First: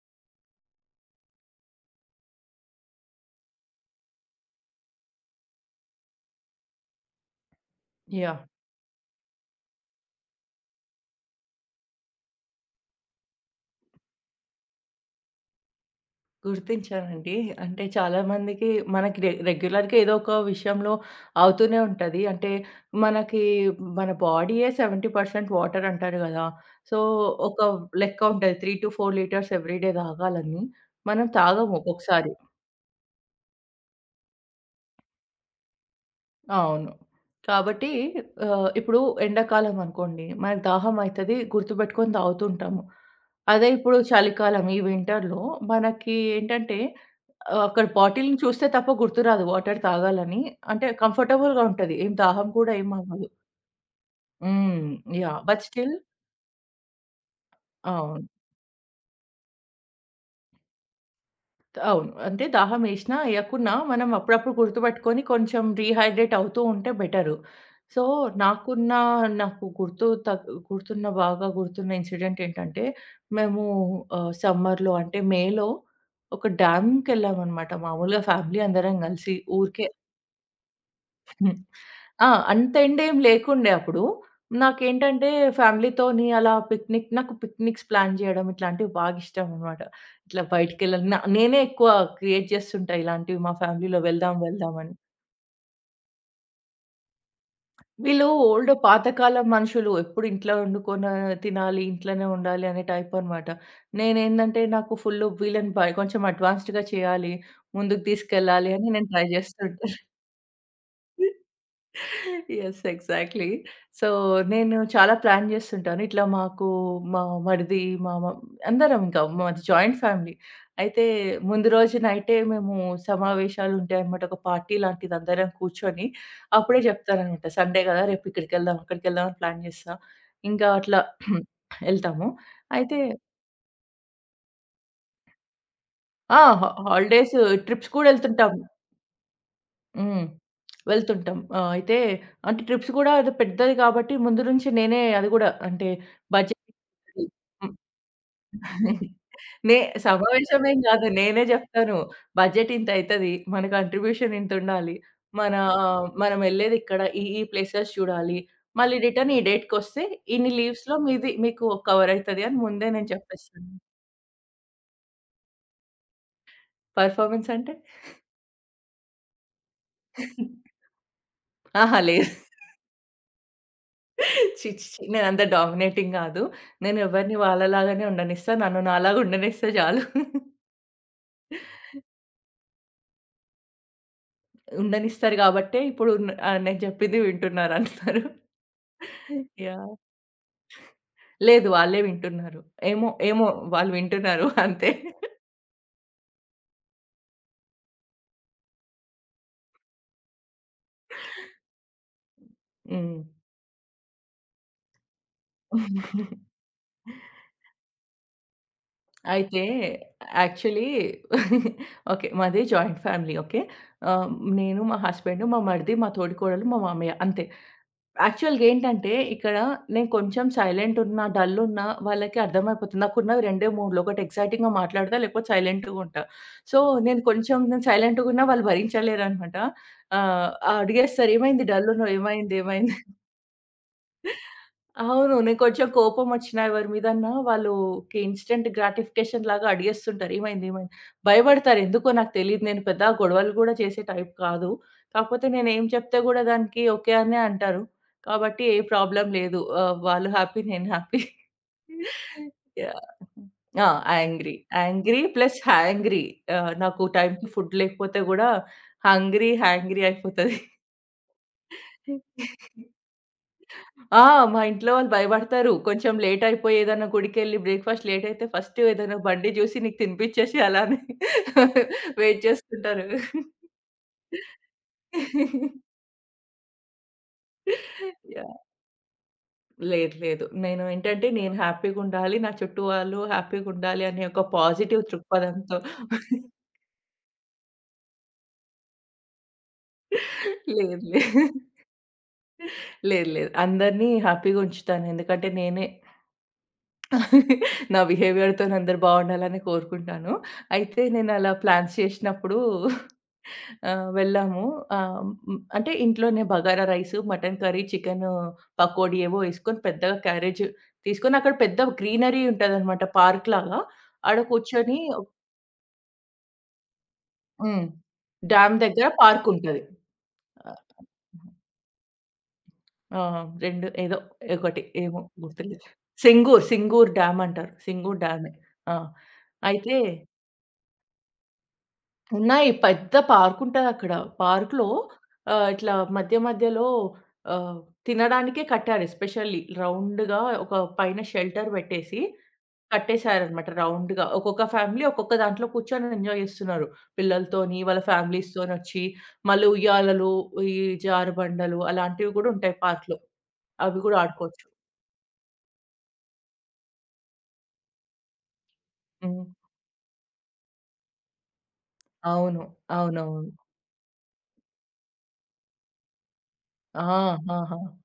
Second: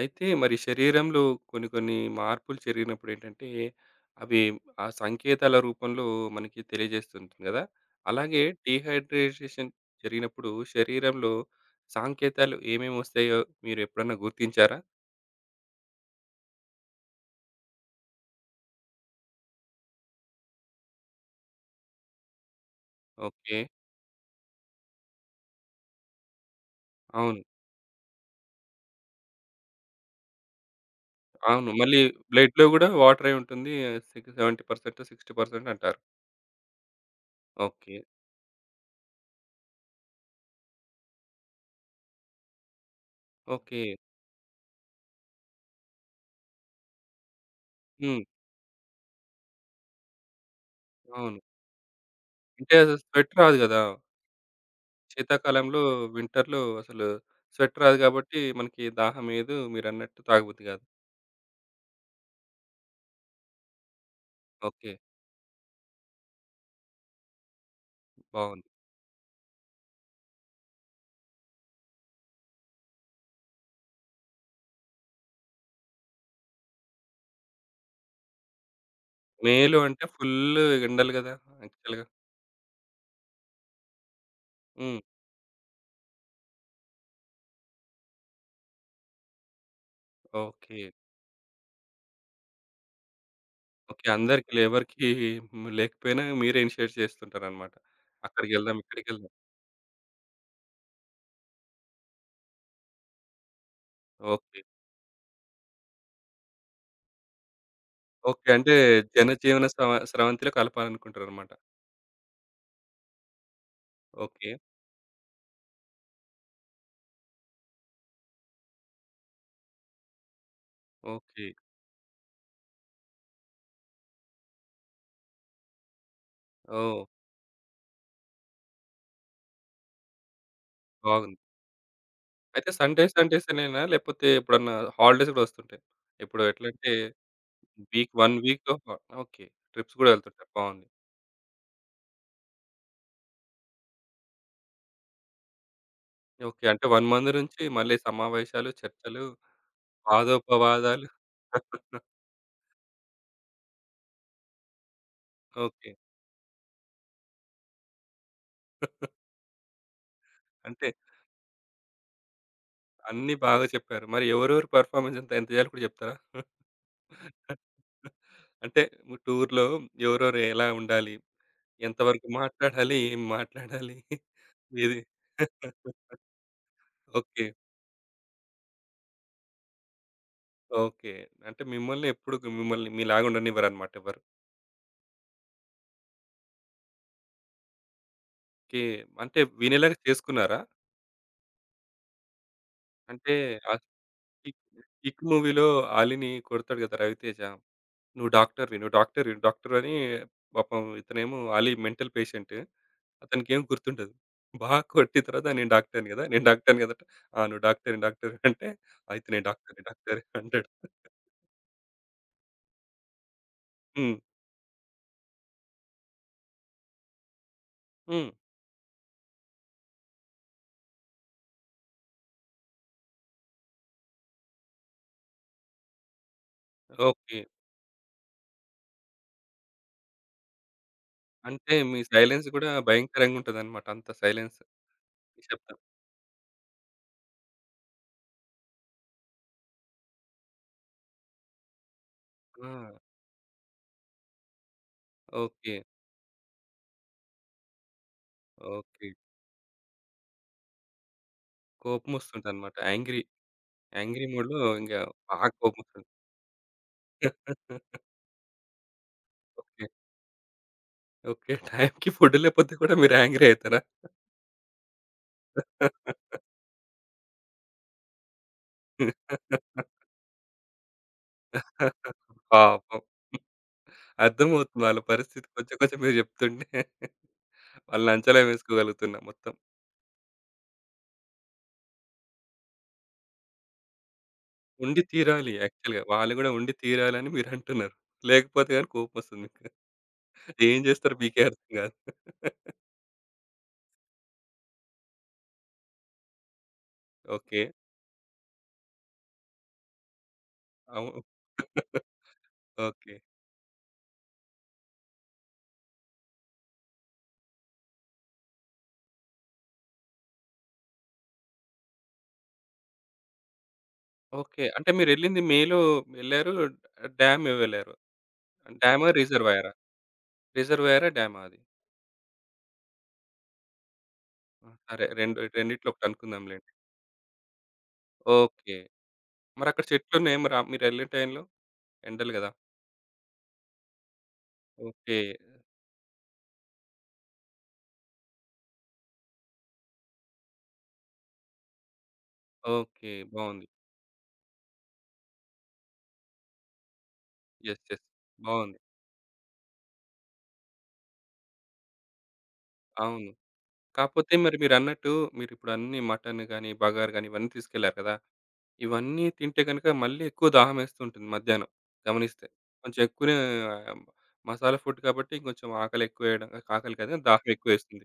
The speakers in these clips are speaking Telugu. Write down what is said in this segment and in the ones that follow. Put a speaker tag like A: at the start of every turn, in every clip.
A: అయితే మరి శరీరంలో కొన్ని, కొన్ని మార్పులు జరిగినప్పుడేంటంటే, అవి ఆ సంకేతాల రూపంలో మనకి తెలియజేస్తూ ఉంటుంది కదా! అలాగే
B: యాహ్!
A: డీహైడ్రేటేషన్ జరిగినప్పుడు, శరీరంలో సాంకేతాలు ఏమేమోస్తాయో మీరు ఎప్పుడైనా గుర్తించారా?
B: గుర్తించానండి. అంటే చాలా మందికి మనకి రె రెగ్యులర్‌గా ఏదోక విషయంలో అవుతూనే ఉంటది. అంటే, మనకి
A: ఓకే.
B: మన బాడీయే 70% వాటర్ అంటారు కదా! సో,
A: అవును.
B: ఒక లెక్క ఉంటది. 3-4 లిటర్స్ ఎవ్రీ డే తాగాలని. మనం
A: అవును.
B: తాగము
A: మళ్ళీ
B: ఒక్కొక్కసారి.
A: బ్లడ్‌లో గూడా వాటరే ఉంటుంది. సిగు 70%, 60% అంటారు.
B: అవును. కాబట్టి,
A: ఓకే.
B: ఆహ్, ఇప్పుడు ఎండాకాలం అనుకోండి, మనకి దాహం అయితది గుర్తుపెట్టుకొని తాగుతుంటాము. అదే
A: ఓకే.
B: ఇప్పుడు చలికాలం ఈ వింటర్‌లో మనకి ఏంటంటే ఆహ్, అక్కడ
A: హ్మ్.
B: బాటిల్‌ని చూస్తే తప్ప గుర్తురాదు వాటర్ తాగాలని అంటే,
A: అవును.
B: కంఫర్టబుల్‌గా ఉంటది ఏం దాహం కూడా
A: అంటే
B: ఏం అవ్వదు.
A: స్వెట్ రాదు కదా!
B: హ్మ్. యాహ్! బట్
A: శీతాకాలంలో
B: స్టిల్
A: వింటర్‌లో అసలు స్వెట్ రాదు
B: అవును.
A: గాబట్టి, మనకి దాహం ఎయదు. మీరన్నట్టు తాగబుద్ది కాదు.
B: అవును. అంటే దాహం ఏసినా, ఏయకున్నా మనం అప్పుడప్పుడు
A: ఓకే.
B: గుర్తుపెట్టుకొని, కొంచెం డీహైడ్రేట్ అవుతూ ఉంటే బెటరు. సో,
A: బాగుంది.
B: నాకున్న నాకు గుర్తు తక్ గుర్తున్న బాగా గుర్తున్న ఇన్సిడెంట్ ఏంటంటే, మేము ఆహ్, సమ్మర్‌లో అంటే మే‌లో ఒక డ్యామ్‌కెళ్ళామనమాట. మాములుగా ఫ్యామిలీ అందరం కలిసి
A: మేలో
B: ఊరికే
A: అంటే ఫుల్లు ఎండలు గదా!
B: హ్మ్.
A: యాక్చువల్‌గా.
B: ఆ! అంత ఎండేమి లేకుండే అప్పుడు.
A: హ్మ్.
B: నాకేంటంటే, ఫ్యామిలీ‌తోని అలా పిక్నిక్ నాకు పిక్నిక్స్ ప్లాన్ చేయడం ఇట్లాంటివి, బాగా ఇష్టం అనమాట. ఇట్లా
A: ఓకే.
B: బయటికెళ్ళ న నేనే ఎక్కువ క్రియేట్ చేస్తుంటా ఇలాంటివి, మా ఫ్యామిలీ‌లో
A: ఓకే.
B: "వెళ్దాం,
A: అందరికి
B: వెళ్దాం" అని.
A: లేవరికీ హ్మ్. లేకపోయినా మీరే ఇనిషియేట్ చేస్తుంటారన్నమాట.
B: వీళ్ళు
A: అక్కడికి
B: ఓల్డు
A: ఎళ్దాం, ఇక్కడికి ఎళ్దాం.
B: పాతకాలం మనుషులు, ఎప్పుడు ఇంట్లో ఒండుకొని తినాలి, ఇంట్లోనే ఉండాలి అనే టైపనమాట.
A: ఓకే.
B: నేనేందంటే, నాకు ఫుల్లు వీళ్ళని బయ కొంచెం అడ్వాన్స్డ్‌గా చేయాలి, ముందుకు
A: ఓకే.
B: తీసుకెళ్లాలి
A: అంటే
B: అని నేను ట్రై
A: జనజీవన
B: చేస్తుంటా.
A: స్రవ స్రవంతిలో కలపాలి అనుకుంటారనమాట.
B: యెస్. ఎగ్జాక్ట్‌లీ. So,
A: okay.
B: నేను చాలా ప్లాన్ చేస్తుంటాను. ఇట్లా మాకు మా మరిది మ మ అందరం ఇంకా మాది జాయింట్ ఫ్యామిలీ. అయితే,
A: ఓకే.
B: ముందు రోజు నైటే మేము సమావేశాలుంటాయనమాట. ఒక పార్టీ లాంటిది. అందరం కూర్చొని, అప్పుడే
A: ఓహ్!
B: జెప్తారనమాట సండే కదా! "రేపిక్కడికెళ్దాం, అక్కడికెళ్దాం" అని ప్లాన్ చేస్తా. ఇంకా అట్లా
A: బాగుంది.
B: వెళ్తాము.
A: అయితే
B: అయితే
A: సండే సండేస్ అనేనా లేపోతే ఎప్పుడన్నా హాలిడేస్ గూడా ఒస్తుంటాయ?
B: ఆ!
A: ఇప్పుడు ఎట్లా
B: హా
A: అంటే,
B: హాలిడేసు ట్రిప్స్ కూడా
A: వీక్ వన్
B: ఎళ్తుంటాం.
A: వీకొక ఓకే. ట్రిప్స్ గూడా
B: హ్మ్.
A: వెళ్తుంటారు. బావుంది.
B: వెళ్తుంటాం. ఆహ్, అయితే అంటే, ట్రిప్స్ గూడా పెద్దది కాబట్టి, ముందు నుంచి నేనే అది కూడా అంటే బడ్జెట్
A: ఓకే. అంటే వన్
B: చూసుకొని
A: మంత్ నుంచి
B: హ్మ్.
A: మళ్ళీ
B: హ్మ్.
A: సమావేశాలు, చర్చలు,
B: నే సమావేశం ఏమి కాదు.
A: వాదోపవాదాలు.
B: నేనే జెప్తాను. "బడ్జెట్ ఇంత అయితది. మన కాంట్రిబ్యూషన్ ఇంతుండాలి. మనా
A: ఓకే.
B: మనం ఎళ్ళేది ఇక్కడ, ఈ, ఈ ప్లేసెస్ చూడాలి, మళ్ళీ రిటర్న్ ఈ డేట్‌కొస్తే ఇన్ని
A: అంటే?
B: లీవ్స్‌లో మీది మీకు కవరయితది" అని ముందే నేను
A: అన్ని బాగా
B: చెప్పేస్తాను.
A: చెప్పారు. మరి ఎవరెవరు పెర్ఫార్మన్సు ఎంత చేయాలో కూడా జెప్తారా?
B: పెర్ఫార్మన్స్ అంటే?
A: అంటే టూర్‌లో ఎవరెవరు ఎలా ఉండాలి?
B: అహా! లే
A: ఎంతవరకు మాట్లాడాలి, ఏం మాట్లాడాలి?
B: ఛీ, ఛీ,
A: ఇది
B: ఛీ. నేనంత డామినేటింగ్ కాదు. నేనెవరిని
A: ఓకే.
B: వాళ్ళలాగానే ఉండనిస్తా. నన్ను నాలాగా ఉండనిస్తే చాలు.
A: ఓకే. అంటే మిమ్మల్ని ఎప్పుడొక మిమ్మల్ని మీలాగా ఉండనివ్వరనమాట ఎవరు.
B: ఉండనిస్తారు గాబట్టే ఇప్పుడు న ఆహ్, నేను చెప్పింది వింటున్నారు అందరూ.
A: ఓకే. అంటే వినేలాగా
B: యాహ్!
A: చేసుకున్నారా?
B: లేదు. వాళ్ళే వింటున్నారు. ఏమో,
A: అంటే
B: ఏమో.
A: ఆ
B: వాళ్ళు వింటున్నారు
A: 'కిక్'
B: అంతే.
A: 'కిక్' మూవీలో 'ఆలీని' కొడతాడు గదా! 'రవితేజ'. "నువ్వు డాక్టరువి, నువ్వు డాక్టరు," డాక్టరు అని పాపం ఇతనేమో మెంటల్ పేషెంట్
B: హ్మ్.
A: అతనికేమీ గుర్తుండదు. బా కొట్టిన తర్వాత, "నేను డాక్టరుని గదా! నేను డాక్టరుని గదా!" అంటే, "ఆ నువ్వు డాక్టరు, డాక్టరు" అంటే, "అయితే నేను
B: అయితే
A: డాక్టరే, డాక్టరే" అంటాడు.
B: Actually okay. మాది జాయింట్ ఫ్యామిలీ ఓకే.
A: హ్మ్.
B: ఆహ్, నేను మా హస్బాండు మా మరిది, మా తోడికోడలు, మా మామయ్య అంతే.
A: హ్మ్.
B: యాక్చువల్‌గా ఏంటంటే ఇక్కడ నేను కొంచెం సైలెంటున్నా, డల్లున్న వాళ్లకి అర్థం అయిపోతుంది. నాకు ఉన్నవి రెండే మూడ్లు, ఒకటి ఎక్సైటింగ్‌గా మాట్లాడతా, లేకపోతే సైలెంట్‌గా ఉంటా. సో, నేను
A: ఓకే.
B: కొంచెం సైలెంట్‌గున్న వాళ్లు భరించలేరన్నమాట. ఆహ్, అడిగేస్తారు, "ఏమైంది?
A: అంటే, మీ
B: డల్లున్నవు.
A: సైలెన్స్
B: ఏమైంది?
A: గూడా
B: ఏమైంది?"
A: భయంకరంగుంటాదన్నమాట. అంత సైలెన్స్.
B: అవును. నేను
A: నిశ్శబ్దం.
B: కొంచెం కోపమోచ్చినా ఎవరి మీదన్నా వాళ్లు ఒక ఇన్‌స్టంట్ గ్రాటిఫికేషన్ లాగా అడిగేస్తుంటారు, "ఏమైంది? ఏమైంది?" భయపడతారు. ఎందుకో నాకు తెలియదు. నేను
A: ఆ!
B: పెద్దగా గొడవలు కూడా చేసే టైప్ కాదు. కాకపోతే
A: ఓకే.
B: నేనేమి చెప్పినా కూడా దానికి ఓకే అనే అంటారు. కాబట్టి ఏ
A: ఓకే.
B: ప్రాబ్లమ్ లేదు, ఆహ్, వాళ్లు హ్యాపీ నేను హ్యాపీ.
A: కోపం వస్తుందన్నమాట. Angry,
B: yeah!
A: యాంగ్రీ మూడ్‌లో ఇంగ
B: యాంగ్రీ
A: బా
B: ప్లస్
A: కోపం వస్తుంది.
B: హ్యాంగ్రీ ఆహ్, నాకు టైంకి ఫుడ్ లేకపోతే కూడా హంగ్రీ
A: ఓకే.
B: హాన్గ్రీ అయిపోతది.
A: ఓకే, టైంకి ఫుడ్ లేకపోతే మీరు యాంగ్రీ అయితారా?
B: ఆ! మా ఇంట్లో వాళ్లు భయపడతారు. కొంచెం లేటయిపోయి ఏదన్నా గుడికెళ్లి బ్రేక్ఫాస్ట్ లేటయితే ఫస్ట్ ఏదైనా బండి చూసి నీకు తినిపిచ్చేసి అలానే వెయిట్
A: పాపం.
B: చేస్తుంటారు.
A: అర్థం అవుతుంది వాళ్ళ పరిస్థితి కొంచెం కొంచెం మీరు చెప్తుంటే. వాళ్ళని అంచనా
B: యాహ్!
A: వేసుకోగలుగుతున్నా మొత్తం.
B: లేదు. లేదు. నేను ఏంటంటే నేను హ్యాపీగుండాలి, నా చుట్టూ వాళ్లు హ్యాపీగుండాలి అనే ఒక
A: ఉండి
B: పాజిటివ్
A: తీరాలి
B: దృక్పథంతో
A: యాక్చువల్‌గా వాళ్ళు కూడా ఉండి తీరాలని మీరు అంటున్నారు. లేకపోతే గానీ, కోపం వస్తుంది ఏం
B: లేదు,
A: చేస్తారో మీకే
B: లేదు.
A: అర్థం కాదు.
B: లేదు. లేదు. అందరిని హ్యాపీగా ఉంచుతాను. ఎందుకంటే నేనే
A: ఓకే.
B: నా బిహేవియర్‌తోని అందరూ బాగుండాలి అని కోరుకుంటాను. అయితే
A: అవును.
B: నేనలా ప్లాన్స్ చేసినప్పుడు
A: ఓకే.
B: ఆహ్, వెళ్లాము ఆహ్, అంటే ఇంట్లోనే bagara rice, mutton curry, chicken pakodi ఏవో వేసుకొని పెద్దగా క్యారేజ్ తీసుకొని అక్కడ పెద్ద గ్రీనరీ ఉంటదన్నమాట. పార్క్ లాగా. ఆడ
A: ఓకే. అంటే,
B: కూర్చొని ఒ
A: మీరెళ్ళింది మేలో వెళ్లారు. డ్యామే
B: హ్మ్.
A: వెళ్ళారు.
B: డ్యామ్ దగ్గర
A: డ్యామా? రిజర్వాయరా?
B: పార్కుంటది. ఆ!
A: రిజర్వాయరా, డ్యామా
B: హ్మ్. ఆ!
A: అది?
B: ఆ! 2 ఏదో 1
A: సరే.
B: ఏమో
A: రెండు
B: గుర్తులేదు
A: రెండిట్లో
B: సింగూర్.
A: ఒకటనుకుందాంలెండి.
B: సింగూర్ డ్యామంటారు సింగూర్ డ్యామే.
A: ఓకే.
B: ఆ
A: మరక్కడ
B: అయితే
A: చెట్లు ఉన్నాయా? మరి ఆహ్, మీరు వెళ్ళే టైంలో? ఎండలు గదా!
B: ఉన్నాయి పెద్ద పార్కుంటది అక్కడ. పార్క్‌లో
A: ఓకే.
B: ఆహ్, ఇట్లా మధ్య మధ్యలో ఆహ్, తినడానికే కట్టారు ఎస్పెషల్లీ రౌండ్‌గా ఒక పైన షెల్టర్ పెట్టేసి
A: ఓకే.
B: కట్టేసారు
A: బావుంది.
B: అన్నమాట. రౌండ్‌గా ఒక్కొక్క ఫ్యామిలీ ఒక్కొక్క దాంట్లో కూర్చొని ఎంజాయ్ చేస్తున్నారు. పిల్లలతోని
A: యెస్.
B: వాళ్ళ
A: యెస్.
B: ఫ్యామిలీస్‌తోని
A: బావుంది.
B: వచ్చి మళ్ళీ ఉయ్యాలలు ఈ జారుబండలు అలాంటివి గూడా ఉంటాయి పార్క్‌లో.
A: అవును.
B: అవి గూడా
A: కాకపోతే మరి
B: ఆడుకోవచ్చు.
A: మీరన్నట్టు. మీరు ఇప్పుడు అన్నీ మటన్ గాని, బగారు గాని ఇవన్నీ తీసుకెళ్లారు గదా! ఇవన్నీ
B: హ్మ్.
A: తింటే గనుక మళ్ళీ ఎక్కువ దాహం వేస్తూ ఉంటుంది. మధ్యాహ్నం గమనిస్తే.
B: అవును.
A: కొంచెం ఎక్కువనే
B: అవునవును.
A: మసాలా ఫుడ్ కాబట్టి కొంచెం ఆకలెక్కువ వేయడం ఆకలి
B: ఆ!
A: కాదు గాని దాహం ఎక్కువ
B: ఆహా!
A: వేస్తుంది.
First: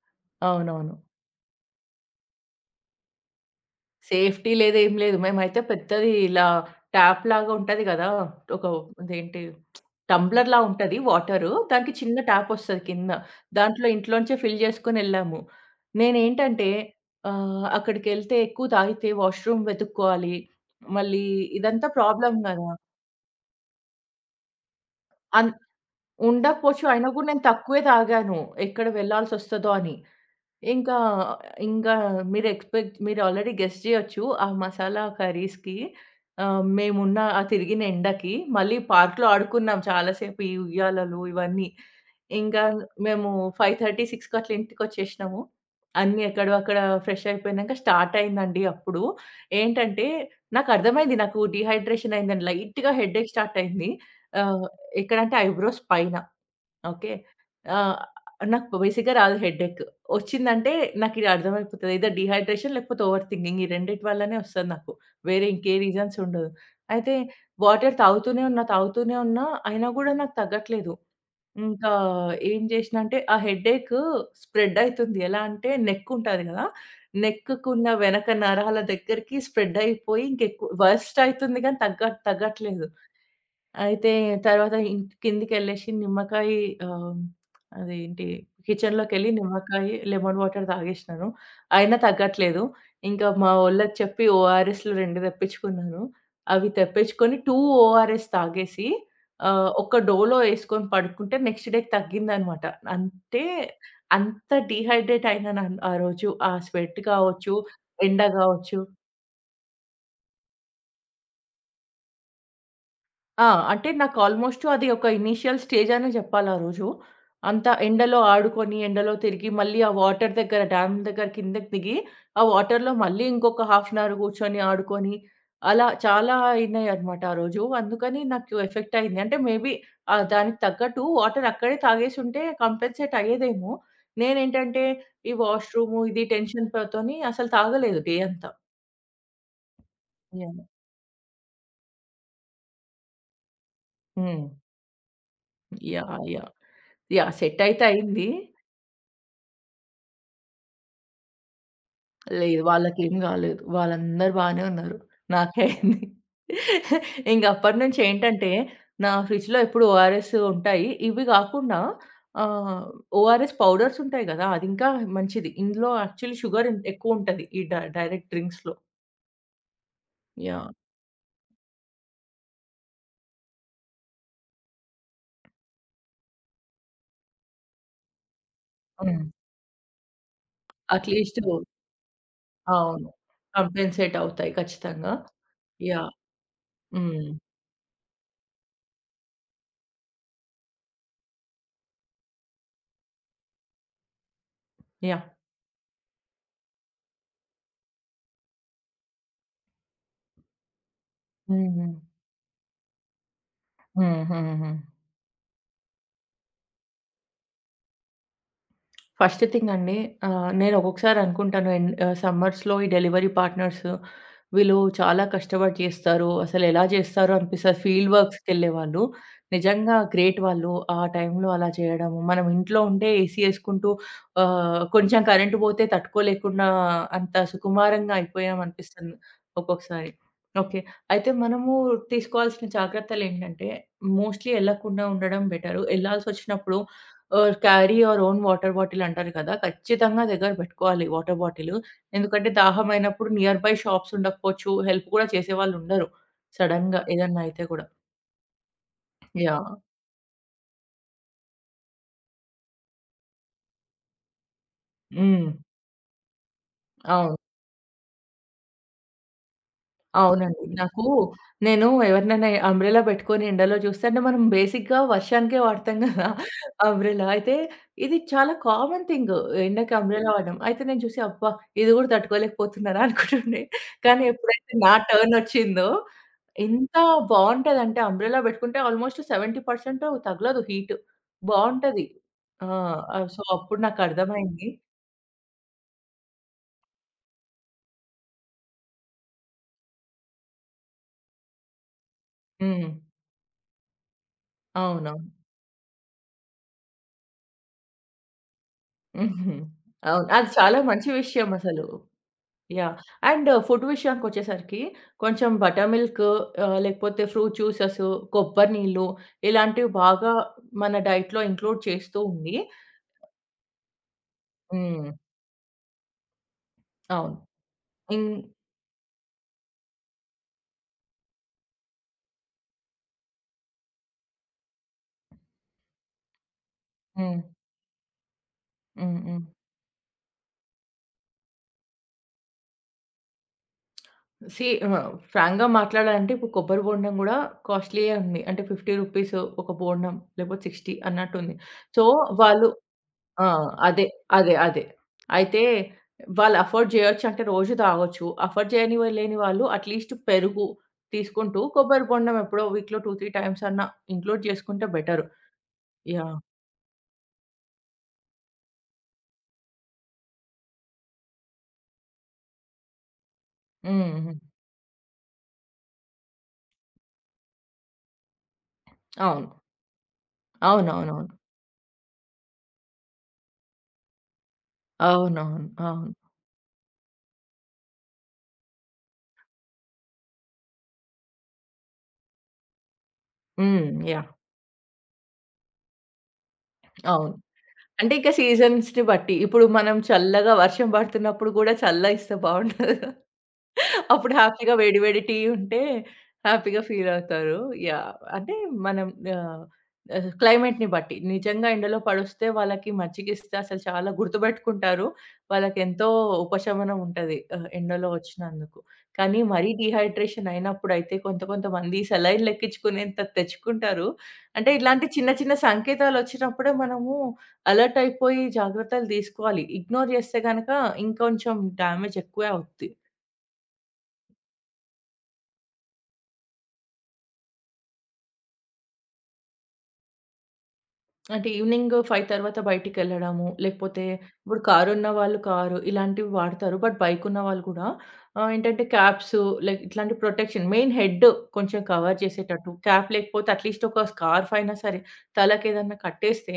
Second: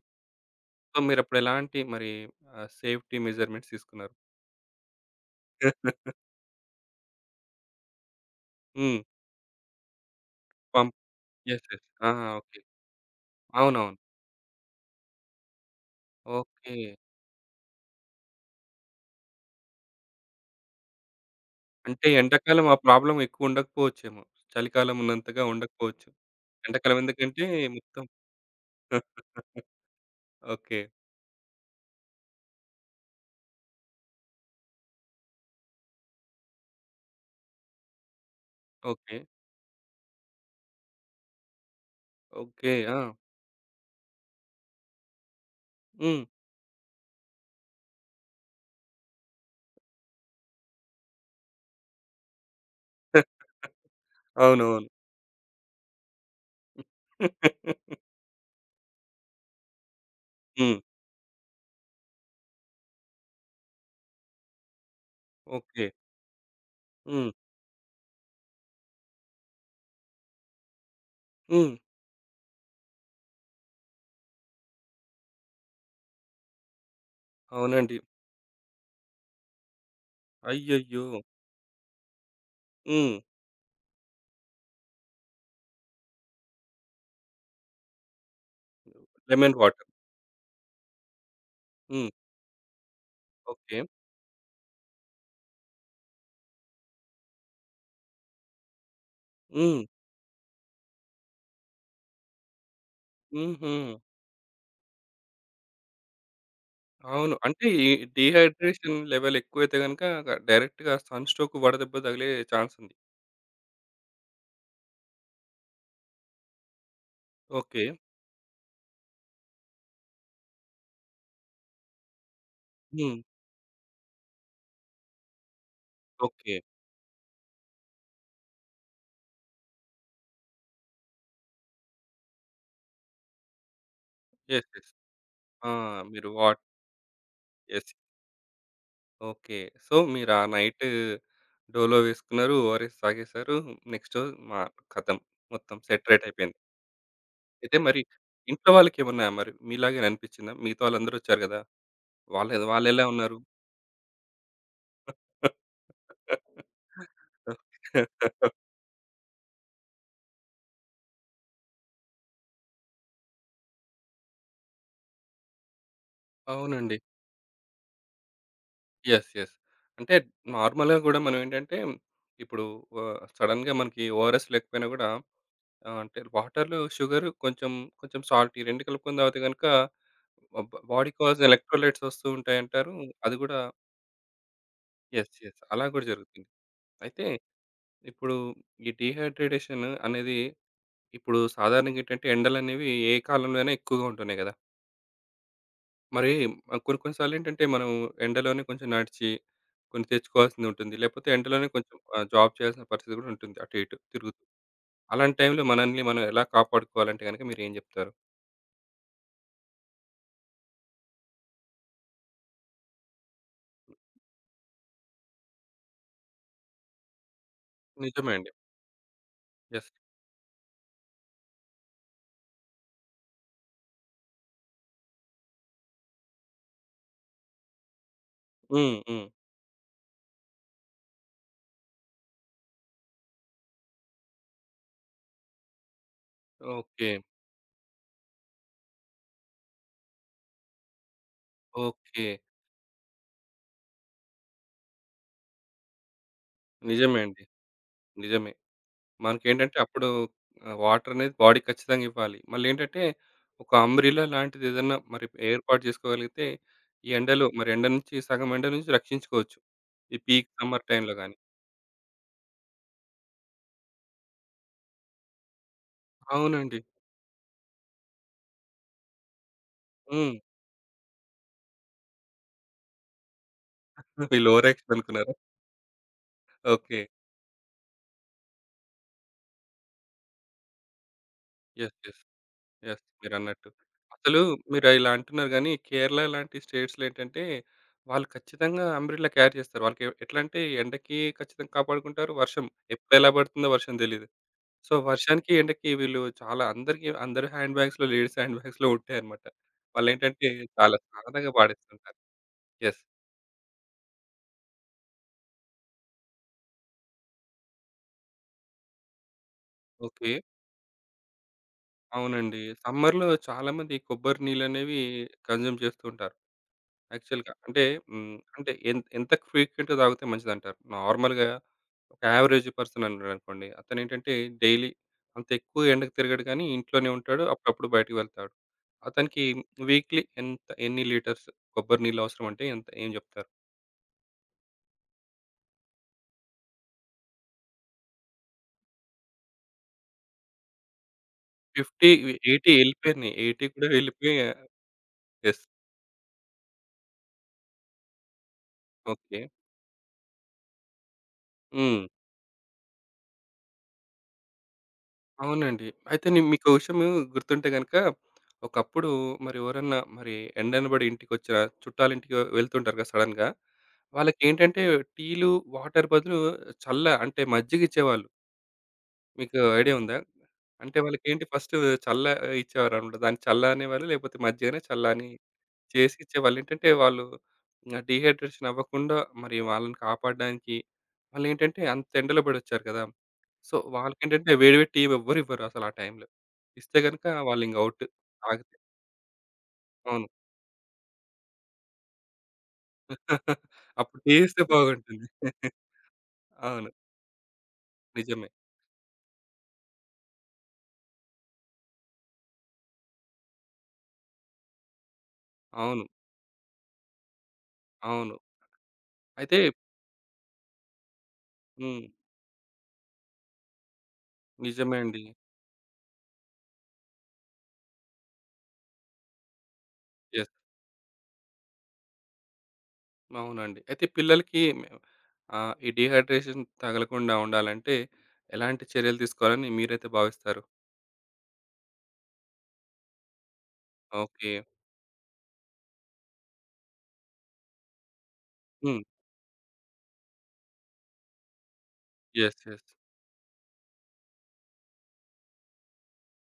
A: సో
B: అవునవును.
A: మీరు అప్పుడు ఎలాంటి మరి ఆహ్, సేఫ్టీ మెజర్మెంట్స్ తీసుకున్నారు?
B: సేఫ్టీ లేదు. ఏమి లేదు. మేమైతే పెద్దది ఇలా ట్యాప్‌లాగా ఉంటది గదా. ఒక
A: హ్మ్.
B: అదేంటి టంబ్లర్‌లా
A: పంప్.
B: ఉంటది. Water
A: yes. యెస్
B: దానికి చిన్న
A: ఆహా! ఓకే.
B: ట్యాపొస్తది కింద. దాంట్లో
A: అవునవును.
B: ఇంట్లో నుంచే ఫిల్ చేసుకొని వెళ్ళాము. నేను ఏంటంటే.
A: ఓకే.
B: ఆహ్. అక్కడికి వెళ్తే ఎక్కువ తాగితే వాష్‌రూమ్ వెతుక్కోవాలి. మళ్ళీ ఇదంతా
A: అంటే
B: ప్రాబ్లమ్
A: ఎండాకాలం
B: గదా!
A: ఆ ప్రాబ్లమ్ ఎక్కువ ఉండకపోవచ్చేమో. చలికాలం ఉన్నంతగా
B: అన్
A: ఉండకపోవచ్చు.
B: ఉండకపోవచ్చు.
A: ఎండాకాలం
B: అయినా గూడా
A: ఎందుకంటే
B: నేను తక్కువే
A: మొత్తం.
B: తాగాను. ఎక్కడ వెళ్లాల్సొస్తదో అని.
A: ఓకే.
B: ఇంకా ఇంకా మీరు ఎక్స్పెక్ట్ మీరు ఆల్రెడీ గెస్ చేయొచ్చు. ఆ మసాలా కర్రీస్‌కి. ఆహ్, మేమున్న ఆ తిరిగిన ఎండకి. మళ్ళీ
A: ఓకే.
B: పార్క్‌లో ఆడుకున్నాం చాలా సేపు. ఈ ఉయ్యాలలు ఇవన్నీ. ఇంకా
A: ఓకే. ఆ!
B: మేము 5:30,6కి అట్లా ఇంటికి వచ్చేసినాము. అన్నీ
A: హ్మ్.
B: ఎక్కడో అక్కడ ఫ్రెష్ అయిపోయినాంక స్టార్టయిందండి. అప్పుడు ఏంటంటే నాకర్థమైంది. నాకు డీహైడ్రేషన్ అయిందని. లైట్‌గా. హెడ్డేక్ స్టార్ట్ అయింది. ఆహ్,
A: అవునవును.
B: ఎక్కడ అంటే ఐబ్రోస్ పైన. ఓకే. ఆ! నాకు బేసిక్‌గా రాదు. హెడ్డెక్ వచ్చిందంటే
A: హ్మ్.
B: నాకు ఇదర్థమైపోతది ఐదర్ డీహైడ్రేషన్ లేకపోతే ఓవర్ థింకింగ్ ఈ రెండిటి వల్లనే వస్తుంది నాకు. వేరే ఇంకే
A: ఓకే.
B: రీజన్స్ ఉండవు. అయితే
A: హ్మ్.
B: వాటర్ తాగుతూనే ఉన్నా. తాగుతూనే ఉన్న. అయినా గూడా నాకు తగ్గట్లేదు.
A: హ్మ్.
B: ఇంకా ఏం చేశ్నా అంటే ఆ హెడ్డేక్ స్ప్రెడ్ అయితుంది. ఎలా అంటే నెక్ ఉంటది గదా! నెక్‌కి ఉన్న
A: అవునండి.
B: వెనక నరాల దగ్గరికి స్ప్రెడ్ అయిపోయి. ఇంకా ఎక్కువ
A: అయ్యయ్యో!
B: వర్స్ట్ అవుతుంది కానీ తగ్గ తగ్గట్లేదు.
A: హ్మ్.
B: అయితే తర్వాత కిందకి వెళ్ళేసి నిమ్మకాయ ఆహ్, అదెంటి. కిచెన్‌లోకి వెళ్లి
A: లెమన్ వాటర్.
B: నిమ్మకాయ లెమన్ వాటర్ తాగేశ్నాను. అయినా
A: హ్మ్.
B: తగ్గట్లేదు. ఇంకా మా
A: ఓకే.
B: వోళ్ళకి చెప్పి ఓఆర్ఎస్‌లు 2 తెప్పిచ్చుకున్నాను. అవి తెప్పిచ్చుకొని 2 ఓఆర్ఎస్ తాగేసి. ఆహ్,
A: హ్మ్.
B: ఒక డోలో వేసుకొని పడుకుంటే నెక్స్ట్ డేకి తగ్గిందన్నమాట. అంటే
A: హుహు.
B: అంత డీహైడ్రేట్ అయినాను. ఆరోజు ఆ స్వెట్
A: అవును.
B: కావచ్చు.
A: అంటే ఈ
B: ఎండ గావచ్చు.
A: డీహైడ్రేషన్ లెవెల్ ఎక్కువైతే గనుక డైరెక్ట్‌గా సన్ స్ట్రోక్ వడదెబ్బ తగిలే చాన్స్ ఉంది.
B: ఆ! అంటే నాకు ఆల్‌మోస్టు అది ఒక ఇనీషియల్ స్టేజనే జేప్పాలా రోజు. అంత
A: ఓకే.
B: ఎండలో ఆడుకొని, ఎండలో తిరిగి, మళ్ళీ ఆ వాటర్ దెగ్గర, డ్యామ్ దెగ్గర, కిందకి దిగి, ఆ వాటర్‌లో
A: హ్మ్.
B: మళ్ళీ ఇంకొక హాఫ్ అన్ అవర్ కూర్చొని, ఆడుకొని అలా చాలా
A: ఓకే.
B: అయినయి అనమాట ఆ రోజు. అందుకని నాకు ఎఫెక్టయ్యింది. అంటే మేబీ ఆ దానికి తగ్గట్టు వాటర్ అక్కడే తాగేసుంటే, కాంపెన్సేట్ అయ్యేదేమో.
A: యెస్.
B: నేనేంటంటే,
A: యెస్.
B: ఈ
A: అ!
B: వాష్‌రూము ఇది
A: మీరు వాట్
B: టెన్షన్ ప తోని అసలు
A: యెస్.
B: తాగలేదు డే అంతా.
A: ఓకే. సో, మీరా
B: యాహ్!
A: నైట్ డోలో వేసుకున్నారు, ఒ‌ఆర్‌ఎస్ తాగేసారు, నెక్స్ట్ రోజు
B: హ్మ్.
A: మా ఖతం మొత్తం
B: యాహ్!
A: Set right
B: yeah!
A: అయిపోయింది.
B: యాహ్! సెట్
A: అయితే
B: అయితే
A: మరి
B: అయ్యింది.
A: ఇంట్లో వాళ్ళకేమన్నా మరి మీలాగానే అనిపించిందా? మిగతా వాళ్ళందరొచ్చారు గదా?
B: లేదు.
A: వాళ్ళెదొ వాళ్ళెలా
B: వాళ్ళకేం
A: ఉన్నారు?
B: గాలేదు. వాళ్ళందరు బానే ఉన్నారు. నాకే అయ్యింది. ఇంగప్పటినుంచి ఏంటంటే, నా ఫ్రిడ్జ్‌లో ఎప్పుడు ఒ‌ఆర్‌ఎస్సు ఉంటాయి. ఇవ్వి గాకుండా ఆహ్, ఒ‌ఆర్‌ఎస్ పౌడర్సుంటాయి గదా! అదింకా మంచిది. ఇందులో యాక్చువల్లీ షుగరిన్
A: అవునండి.
B: ఎక్కువుంటది, ఈ డై డైరెక్ట్ డ్రింక్స్‌లో.
A: యెస్. యెస్. అంటే
B: యాహ్!
A: నార్మల్‌గా గూడా మనం ఏంటంటే, ఇప్పుడూ ఆహ్, సడెన్‌గా మనకి ఒ‌ఆర్‌ఎస్ లేకపోయినా గూడా, ఆహ్, అంటే వాటర్‌లో షుగర్ కొంచెం, కొంచెం సాల్ట్ ఈ 2 కలుపుకొని
B: హ్మ్.
A: తాగితే గనక, బ బ బాడీ కాజ్
B: అట్లీస్టు
A: ఎలక్ట్రోలైట్స్ ఒస్తూ ఉంటాయంటారు.
B: అవును.
A: అది గూడా
B: కాంపెన్సేట్ అవుతాయి ఖచ్చితంగా.
A: యెస్. యెస్. అలా గూడా
B: యాహ్!
A: జరుగుతుంది. అయితే
B: హ్మ్.
A: ఇప్పుడు ఈ డీహైడ్రేడేషన్ అనేది ఇప్పుడు సాధారణంగేంటంటే, ఎండలనేవి ఏ కాలంలో అయినా ఎక్కువగా ఉంటున్నాయి గదా!
B: యాహ్!
A: మరి ఆహ్, కొన్ని కొన్ని సార్లేంటంటే, మనం ఎండలోనే కొంచెం నడిచి, కొంచెం తెచ్చుకోవాల్సింది ఉంటుంది. లేకపోతే ఎండలోనే కొంచెం
B: హుహు.
A: ఆహ్, జాబ్ చేయాల్సిన పరిస్థితి కూడా ఉంటుంది. అటు ఇటు
B: హ్మ్,
A: తిరుగుతూ.
B: హ్మ్, హ్మ్.
A: అలాంటి టైమ్‌లో మనల్ని మనం ఎలా కాపాడుకోవాలంటే గనుక మీరు ఏం చెప్తారు?
B: ఫస్ట్ థింగ్ అండి. ఆహ్, నేనొక్కొక్కసారి అనుకుంటాను ఎన్ ఆహ్, సమ్మర్స్‌లో ఈ డెలివరీ పార్ట్నర్స్ వీళ్ళు చాలా కష్టపడి చేస్తారు. అసలెలా చేస్తారో అనిపిస్తుంది. ఫీల్డ్
A: నిజమే
B: వర్క్స్‌కి
A: అండి.
B: వెళ్లేవాళ్ళు.
A: యెస్.
B: నిజంగా గ్రేట్ వాళ్ళు. ఆ టైంలో అలా చేయడము, మనం ఇంట్లో ఉంటే ఏసీ వేసుకుంటూ, ఆహ్, కొంచెం కరెంట్ పోతే తట్టుకోలేకుండా అంత సుకుమారంగా అయిపోయాం
A: హ్మ్,
B: అనిపిస్తుంది
A: హ్మ్.
B: ఒక్కొక్కసారి. ఓకే, అయితే మనము తీసుకోవాల్సిన జాగ్రత్తలు ఏంటంటే, మోస్ట్‌లీ వెళ్లకుండా ఉండడం బెటరు, వెళ్లాల్సొచ్చినప్పుడు
A: ఓకే.
B: ఆహ్, carry your own water bottle అంటారు కదా! ఖచ్చితంగా దగ్గర పెట్టుకోవాలి, వాటర్ బాటిలు,
A: ఓకే.
B: ఎందుకంటే, దాహమైనప్పుడు నియర్‌బై షాప్స్ ఉండకపోవచ్చు, హెల్ప్ కూడా చేసేవాళ్ళు ఉండరు. సడెన్‌గా
A: నిజమే
B: ఏదైనా
A: అండి.
B: అయితే కూడా.
A: నిజమే.
B: యాహ్!
A: మనకేంటంటే, అప్పుడు ఆహ్, వాటర్ అనేది బాడీకి ఖచ్చితంగా ఇవ్వాలి. మళ్ళేంటంటే, ఒక అంబ్రెలా లాంటిది ఏదైనా మరి
B: హ్మ్.
A: ఏర్పాటు చేసుకోగలిగితే ఈ
B: అవును.
A: ఎండలో, మరి ఎండ నుంచి సగం ఎండ నుంచి రక్షించుకోవచ్చు. ఈ పీక్
B: అవునండి.
A: సమ్మర్
B: నాకు
A: టైమ్‌లో గానీ.
B: నేను ఎవరినైనా అంబ్రెల్లా పెట్టుకొని, ఎండలో చూస్తే, అంటే మనం బేసిక్‌గా వర్షానికే వాడతాం కదా!
A: అవునండి.
B: అంబ్రెల్లా. అయితే ఇది చాలా కామన్ థింగ్ ఎండకి అంబ్రెల్లా
A: హ్మ్.
B: వాడడం. అయితే నేను చూసి, అబ్బా! ఇది కూడా తట్టుకోలేకపోతున్నారా అనుకుంటుండే. కానీ,
A: వీళ్ల
B: ఎప్పుడైతే
A: ఓవరాక్షన్
B: నా
A: అనుకున్నారా?
B: టర్న్ వచ్చిందో, ఎంత
A: ఓకే.
B: బాగుంటదంటే అంబ్రెల్లా పెట్టుకుంటే, ఆల్మోస్ట్ 70% తగలదు. హీట్.
A: యెస్,
B: బావుంటది.
A: యెస్,
B: ఆ!
A: యెస్.
B: ఆహ్, సో,
A: మీరన్నట్టు.
B: అప్పుడు
A: అసలు
B: నాకర్థమైంది.
A: మీరు ఇలా అంటున్నారు గానీ, కేరళ లాంటి స్టేట్స్‌లో ఏంటంటే, వాళ్లు ఖచ్చితంగా అంబ్రెలా క్యారీ చేస్తారు. వాళ్లకెవ్ ఎట్లా అంటే ఎండకి ఖచ్చితంగా కాపాడుకుంటారు. వర్షం,
B: హ్మ్.
A: ఎప్పుడెలా పడుతుందో వర్షం తెలీదు. సో
B: అవునవును.
A: వర్షానికి, ఎండకి వీళ్లు చాలా అందరకి అందరి హ్యాండ్ బ్యాగ్స్‌లో, లేడీస్ హ్యాండ్ బ్యాగ్స్‌లో ఉంటాయన్నమాట.
B: అవును. అది
A: వాళ్ళేంటంటే,
B: చాలా
A: చాలా
B: మంచి విషయం
A: సరదాగా
B: అసలు.
A: వాడేస్తుంటారు.
B: యాహ్!
A: యెస్.
B: అండ్ ఫుడ్ విషయానికొచ్చేసరికి కొంచెం బటర్‌మిల్క్ ఆహ్, లేకపోతే ఫ్రూట్ జ్యూసెసు, కొబ్బరి నీళ్ళు ఇలాంటివి బాగా
A: ఓకే.
B: మన డైట్‌లో ఇంక్లూడ్ చేస్తూ ఉండి
A: అవునండి. సమ్మర్‌లో చాలామంది కొబ్బరి నీళ్లనేవి
B: హ్మ్.
A: కన్‌జ్యుమ్ చేస్తూ ఉంటారు
B: అవును.
A: యాక్చువల్‌గా. అంటే
B: ఇన్
A: హ్మ్, అంటే ఎం ఎంత ఫ్రీక్వెంట్‌గా తాగితే మంచిదంటారు? నార్మల్‌గా, ఒక అవరేజ్ పర్సన్ ఉన్నాడనుకోండి, అతనేంటంటే, డైలీ అంత ఎక్కువ ఎండకు తిరగడు కానీ, ఇంట్లోనే
B: హ్మ్.
A: ఉంటాడు. అప్పుడప్పుడు బయటికి వెళ్తాడు.
B: హ్మ్ హ్మ్.
A: అతనికి వీక్‌లీ ఎంత ఎన్ని లీటర్స్ కొబ్బరి నీళ్లు అవసరం అంటే ఎంత ఏం చెప్తారు?
B: సీ, ఆహ్, ఫ్రాంక్‌గా మాట్లాడాలంటే, కొబ్బరి బొండం కూడా కాస్ట్లీయే ఉంది. అంటే 50 రూపీస్ ఒక బొండం, లేకపోతే 60 అన్నట్టు ఉంది. సో,
A: 50, వి
B: వాళ్ళు
A: 80 వెళ్ళిపోయింది.
B: ఆ!
A: 80 కూడా
B: అదే.
A: వెళ్ళిపోయి
B: అదే, అదే.
A: యెస్.
B: అయితే వాళ్ళు అఫోర్డ్ చేయొచ్చు అంటే రోజు తాగొచ్చు. అఫోర్డ్ చేయని వ లేని
A: ఓకే.
B: వాళ్ళు అట్లీస్ట్ పెరుగు తీసుకుంటూ,
A: హ్మ్.
B: కొబ్బరి బొండం ఎప్పుడో వీక్‌లో 2, 3 టైమ్స్ అన్నా ఇంక్లూడ్ చేసుకుంటే బెటర్.
A: అవునండి. అయితే
B: యాహ్!
A: నేను మీకు ఒక విషయము గుర్తుంటే గనుక, ఒకప్పుడు మరి ఎవరన్నా, మరి ఎండనబడి ఇంటికొచ్చిన, చుట్టాలింటికి వెళ్తుంటారు కదా! సడెన్‌గా.
B: హుహు.
A: వాళ్లకేంటంటే టీలు, వాటర్ బదులు చల్ల అంటే మజ్జిగ ఇచ్చేవాళ్లు.
B: అవును.
A: మీకు ఐడియా ఉందా? అంటే
B: అవునవునవును.
A: వాళ్ళకేంటి ఫస్టు చల్ల ఇచ్చేవారనమాట. దాన్ని చల్ల అనే వాళ్ళు లేకపోతే మజ్జిగనే చల్లని
B: అవునవును. అవును.
A: చేసి ఇచ్చేవాళ్ళు. ఏంటంటే వాళ్ళు ఇంకా డీహైడ్రేషన్ అవ్వకుండా మరి వాళ్ళని కాపాడడానికి వాళ్ళేంటంటే అంతెండలో పడొచ్చారు కదా! సో,
B: హ్మ్. యాహ్!
A: వాళ్ళకేంటంటే వేడి వేడి టీ వ్ ఎవ్వరు ఇవ్వరసలు ఆ టైమ్‌లో. ఇస్తే గనుక
B: అవును.
A: వాళ్ళు ఇంక ఔటు
B: అంటే ఇక
A: అలాగే
B: సీజన్స్‌ని బట్టి. ఇప్పుడు మనం
A: అవును.
B: చల్లగా వర్షం పడుతున్నప్పుడు కూడా చల్ల ఇస్తే బావుంటాదా?
A: అప్పుడు
B: అప్పుడు
A: టీ ఇస్తే
B: హ్యాపీగా వేడి వేడి
A: బాగుంటుంది.
B: టీ ఉంటే హ్యాపీ‌గా
A: అవును.
B: ఫీలవుతారు. యాహ్!
A: నిజమే.
B: అంటే మనం యాహ్! ఆహ్, క్లైమేట్‌ని బట్టి, నిజంగా ఎండలో పడొస్తే వాళ్ళకి మజ్జిగిస్తే అసలు చాలా గుర్తుపెట్టుకుంటారు. వాళ్ళకి
A: అవును.
B: ఎంతో ఉపశమనం ఉంటది. ఆహ్, ఎండలో
A: అవును.
B: వచ్చినందుకు. కానీ
A: అయితే
B: మరి డీహైడ్రేషన్ అయినప్పుడైతే కొంత కొంతమంది
A: హ్మ్.
B: సెలైనులెక్కించుకునేంత తెచ్చుకుంటారు. అంటే
A: నిజమే
B: ఇలాంటి
A: అండి.
B: చిన్న చిన్న సంకేతాలొచ్చినప్పుడే మనము అలర్ట్ అయిపోయి జాగ్రత్తలు తీసుకోవాలి. ఇగ్నోర్ చేస్తే
A: యెస్.
B: గనక ఇంకొంచెం డామేజ్ ఎక్కువే అవుద్ది.
A: అవునండి. అయితే పిల్లలకి ఆహ్, ఈ డీహైడ్రేషన్ తగలకుండా ఉండాలంటే ఎలాంటి చర్యలు తీసుకోవాలని మీరైతే భావిస్తారు?
B: అంటే ఈవినింగ్ 5 తర్వాత బయటికెళ్లడము, లేకపోతే ఇప్పుడు
A: ఓకే.
B: కారున్నవాళ్లు కారు ఇలాంటివి వాడతారు. బట్ బైక్ ఉన్నవాళ్లు కూడా ఆహ్, ఏంటంటే
A: హ్మ్.
B: క్యాప్స్, లైక్ ఇట్లాంటి ప్రొటెక్షన్. మెయిన్ హెడ్ కొంచెం కవర్
A: యెస్,
B: చేసేటట్టు
A: యెస్.
B: క్యాప్ లేకపోతే అట్లీస్ట్ ఒక స్కార్ఫ్ అయినా సరే తలకి ఏదైనా కట్టేస్తే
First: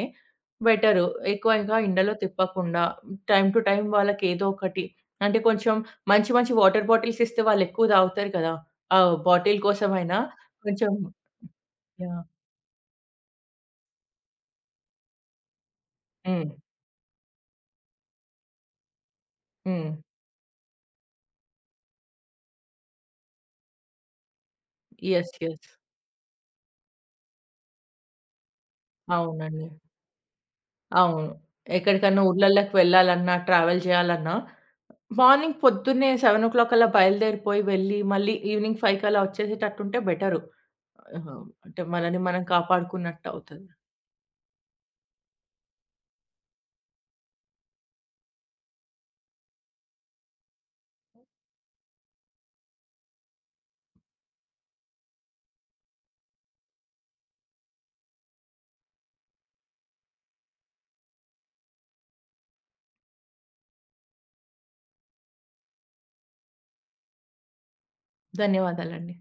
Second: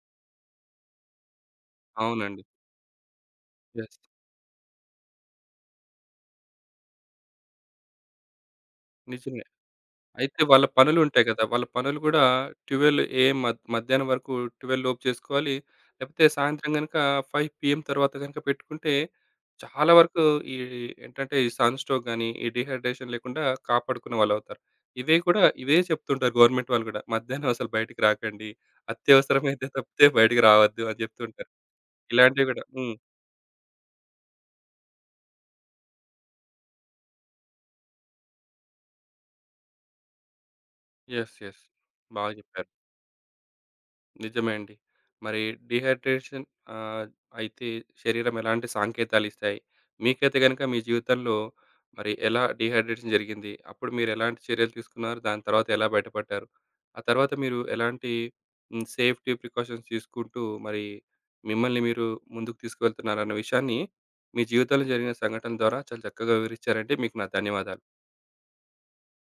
B: బెటర్. ఎక్కువగా ఎండలో
A: అవునండి.
B: తిప్పకుండా టైమ్ టు టైమ్
A: యెస్.
B: వాళ్లకేదో ఒకటి అంటే కొంచెం మంచి మంచి వాటర్ బాటిల్స్ ఇస్తే వాళ్లు ఎక్కువ తాగుతారు కదా. ఆ
A: నిజమే.
B: బాటిల్ కోసం అయినా
A: అయితే వాళ్ళ
B: కొంచెం
A: పనులు ఉంటాయి కదా. వాళ్ళ పనులు
B: యహ్!
A: కూడా 12 ఏఎం మ మధ్యాహ్నం వరకు, 12 లోపు చేసుకోవాలి. లేకపోతే
B: హ్మ్.
A: సాయంత్రం గనక 5 పీఎం తర్వాత గనక పెట్టుకుంటే చాలా
B: హ్మ్.
A: వరకు ఈ ఏంటంటే ఈ సన్ స్ట్రోక్ గానీ, ఈ డీహైడ్రేషన్ లేకుండా కాపాడుకునే వాళ్లవుతారు. ఇవే
B: యెస్,
A: కూడా
B: యెస్.
A: ఇవే చెప్తుంటారు. గవర్నమెంట్ వాళ్లు కూడా మధ్యాహ్నం అసలు బయటికి రాకండి. అత్యవసరమైతే
B: అవునండి.
A: తప్పితే బయటికి రావద్దు అని
B: అవును.
A: చెప్తుంటారు.
B: ఎక్కడికన్నా
A: ఇలాంటివి కూడా
B: ఊర్లల్లకి
A: హ్మ్.
B: వెళ్లాలన్నా, ట్రావెల్ చేయాలన్నా మార్నింగ్ పొద్దున్నే 7 కల్లా బయలుదేరిపోయి వెళ్లి, మళ్లీ ఈవినింగ్ 5 కల్లా వచ్చేసేటట్టు ఉంటే బెటరు.
A: Yes, yes.
B: అంటే మనని
A: బాగా
B: మనం
A: చెప్పారు.
B: కాపాడుకున్నట్టవుతది.
A: నిజమే అండి. మరి డీహైడ్రేషన్ ఆహ్, అయితే శరీరం ఎలాంటి సంకేతాలు ఇస్తాయి? మీకైతే గనుక మీ జీవితంలో మరి ఎలా డీహైడ్రేషన్ జరిగింది? అప్పుడు మీరెలాంటి చర్యలు తీసుకున్నారు? దాని తర్వాత ఎలా బయటపడ్డారు? ఆ తర్వాత మీరు ఎలాంటి సేఫ్టీ ప్రికాషన్స్ తీసుకుంటూ మరి మిమ్మల్ని మీరు ముందుకు తీసుకెళ్తున్నారన్న విషయాన్ని మీ జీవితంలో జరిగిన సంఘటనల ద్వారా చాలా చక్కగా వివరించారండి. మీకు నా ధన్యవాదాలు.
B: ధన్యవాదాలండీ.